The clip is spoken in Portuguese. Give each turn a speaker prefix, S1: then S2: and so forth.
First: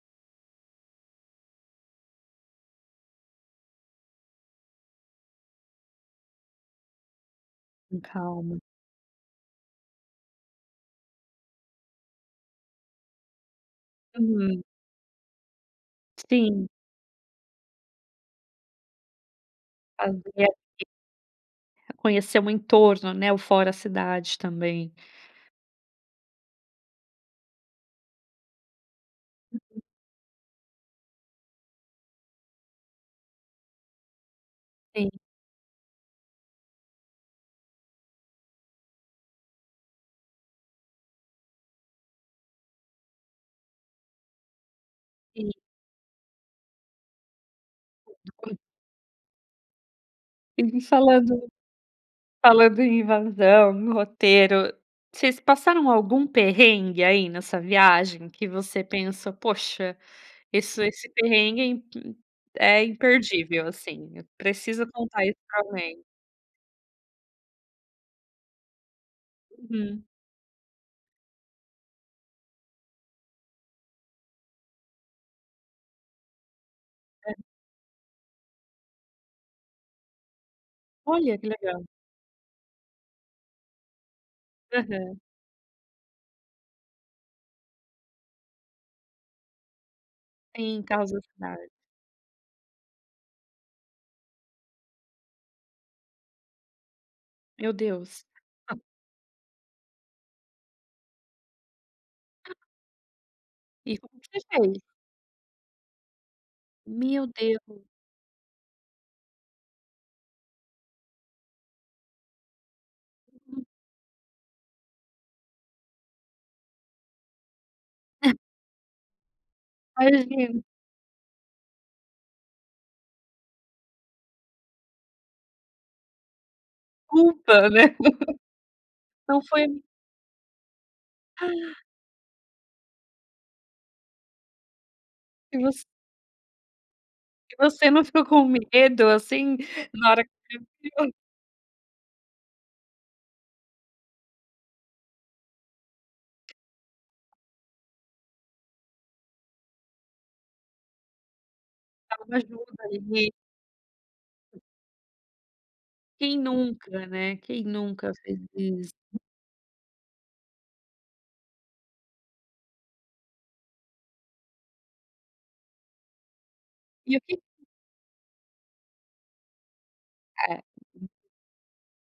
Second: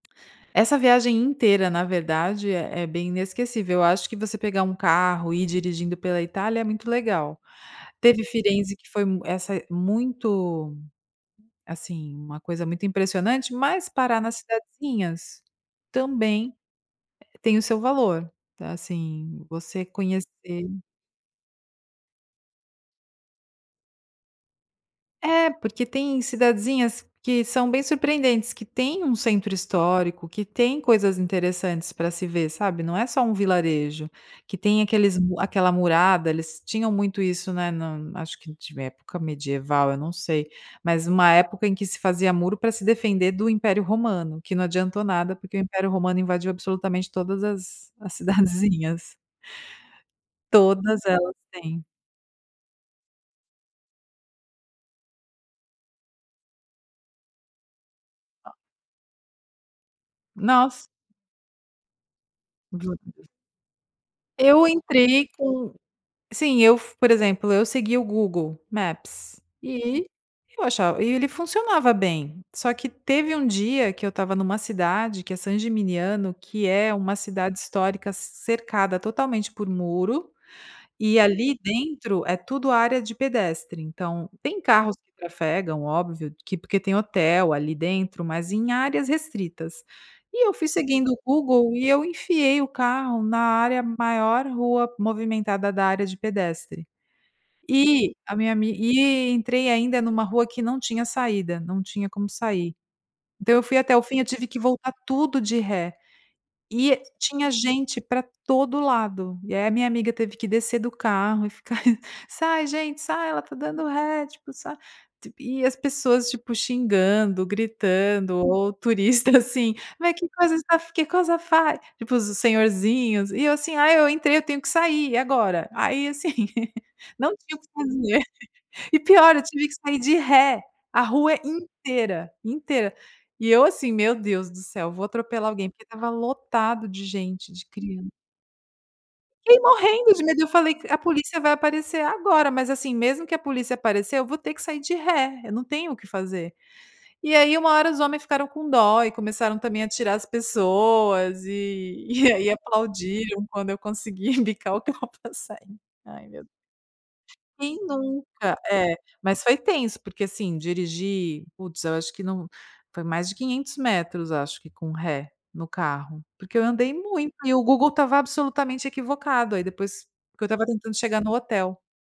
S1: Essa viagem inteira na verdade é é bem inesquecível, eu acho que você pegar 1 carro e ir dirigindo pela Itália é muito legal.
S2: Com
S1: Teve
S2: calma.
S1: Firenzi que foi essa muito, assim, uma coisa muito impressionante. Mas parar nas
S2: Uhum.
S1: cidadezinhas também
S2: Sim.
S1: tem o seu valor, assim você conhecer
S2: Fazer [unintelligible] Conhecer o entorno, né, o fora a cidade também.
S1: É, porque tem cidadezinhas que são bem surpreendentes, que tem um centro histórico, que tem coisas interessantes pra se ver, sabe, não é só um vilarejo. Que tem aqueles
S2: [unintelligible]
S1: aquela murada, eles tinham muito isso, né, na acho que de época medieval, eu não sei, mas uma época em que se fazia muro pra se defender do Império Romano. Que não adiantou nada,
S2: Sim.
S1: porque o Império Romano invadiu absolutamente todas as as
S2: [unintelligible]
S1: cidadezinhas
S2: E vi
S1: Todas elas
S2: falando
S1: têm.
S2: falando em invasão, roteiro, vocês passaram algum perrengue aí nessa viagem que você pensa: "Poxa, esse
S1: Nos
S2: esse perrengue é imp é
S1: [unintelligible]
S2: imperdível, assim, eu
S1: Eu
S2: preciso contar
S1: entrei
S2: isso pra
S1: com
S2: alguém".
S1: sim eu fu por exemplo, eu segui o Google Maps
S2: Uhum.
S1: e eu achava e ele funcionava bem, só que teve um dia que eu estava numa cidade que é Sangimignano, que é uma cidade histórica cercada totalmente por muro e
S2: Olha, que
S1: ali
S2: legal.
S1: dentro é tudo área de pedestre. Então tem carros que
S2: Aham.
S1: trafegam, óbvio que porque tem hotel ali dentro, mas em áreas restritas, e eu fui
S2: Sim,
S1: seguindo
S2: caso
S1: o
S2: [unintelligible]
S1: Google e eu enfiei o carro na área maior rua movimentada da área de pedestre.
S2: Meu
S1: E
S2: Deus!
S1: a minha ami e entrei ainda numa rua que não tinha saída, não tinha como sair. Então eu fui
S2: E
S1: até o fim, eu tive que
S2: [unintelligible]
S1: voltar tudo de ré e
S2: Meu
S1: tinha
S2: Deu
S1: gente pra todo lado. E aí a minha amiga teve que descer do carro e ficar "Sai gente, sai ela está dando ré", tipo, "sai" e as pessoas, tipo, xingando, gritando ou turista, assim, "mas que cosa
S2: Imagino.
S1: estaf che cosa fai?". Tipo os senhorzinhos e eu assim: "Ai, eu entrei eu tenho que sair e agora?". Aí assim, não tinha o que
S2: Ufa, né.
S1: fazer. E pior
S2: Não
S1: eu
S2: foi
S1: tive
S2: a
S1: que
S2: min
S1: sair de ré, a rua inteira, inteira. E eu assim: "Meu Deus do céu, vou atropelar
S2: E
S1: alguém", porque
S2: voc
S1: estava lotado de gente,
S2: E
S1: de
S2: você não
S1: crian
S2: ficou com medo, assim,
S1: Fiquei
S2: na
S1: morrendo de
S2: hora
S1: medo, eu falei: "A
S2: [unintelligible]
S1: polícia vai aparecer agora", mas, assim, mesmo que a polícia aparecer eu vou ter que sair de ré, eu não tenho o que fazer. E aí uma hora os homens ficaram com dó e começaram também a tirar as pessoas e,
S2: Dá
S1: e
S2: uma
S1: aí
S2: ajuda ai.
S1: aplaudiram quando eu consegui embicar o carro pra sair. Ai
S2: Quem
S1: meu
S2: nunca, né, quem
S1: Quem
S2: nunca fez
S1: nunca,
S2: iss
S1: é. Mas foi tenso porque, assim, dirigir, putz eu acho que não foi mais de 500 metros acho que com ré no carro, porque eu andei
S2: E o
S1: muito
S2: que
S1: e o Google estava absolutamente equivocado, aí depois porque eu estava
S2: É.
S1: tentando chegar no hotel.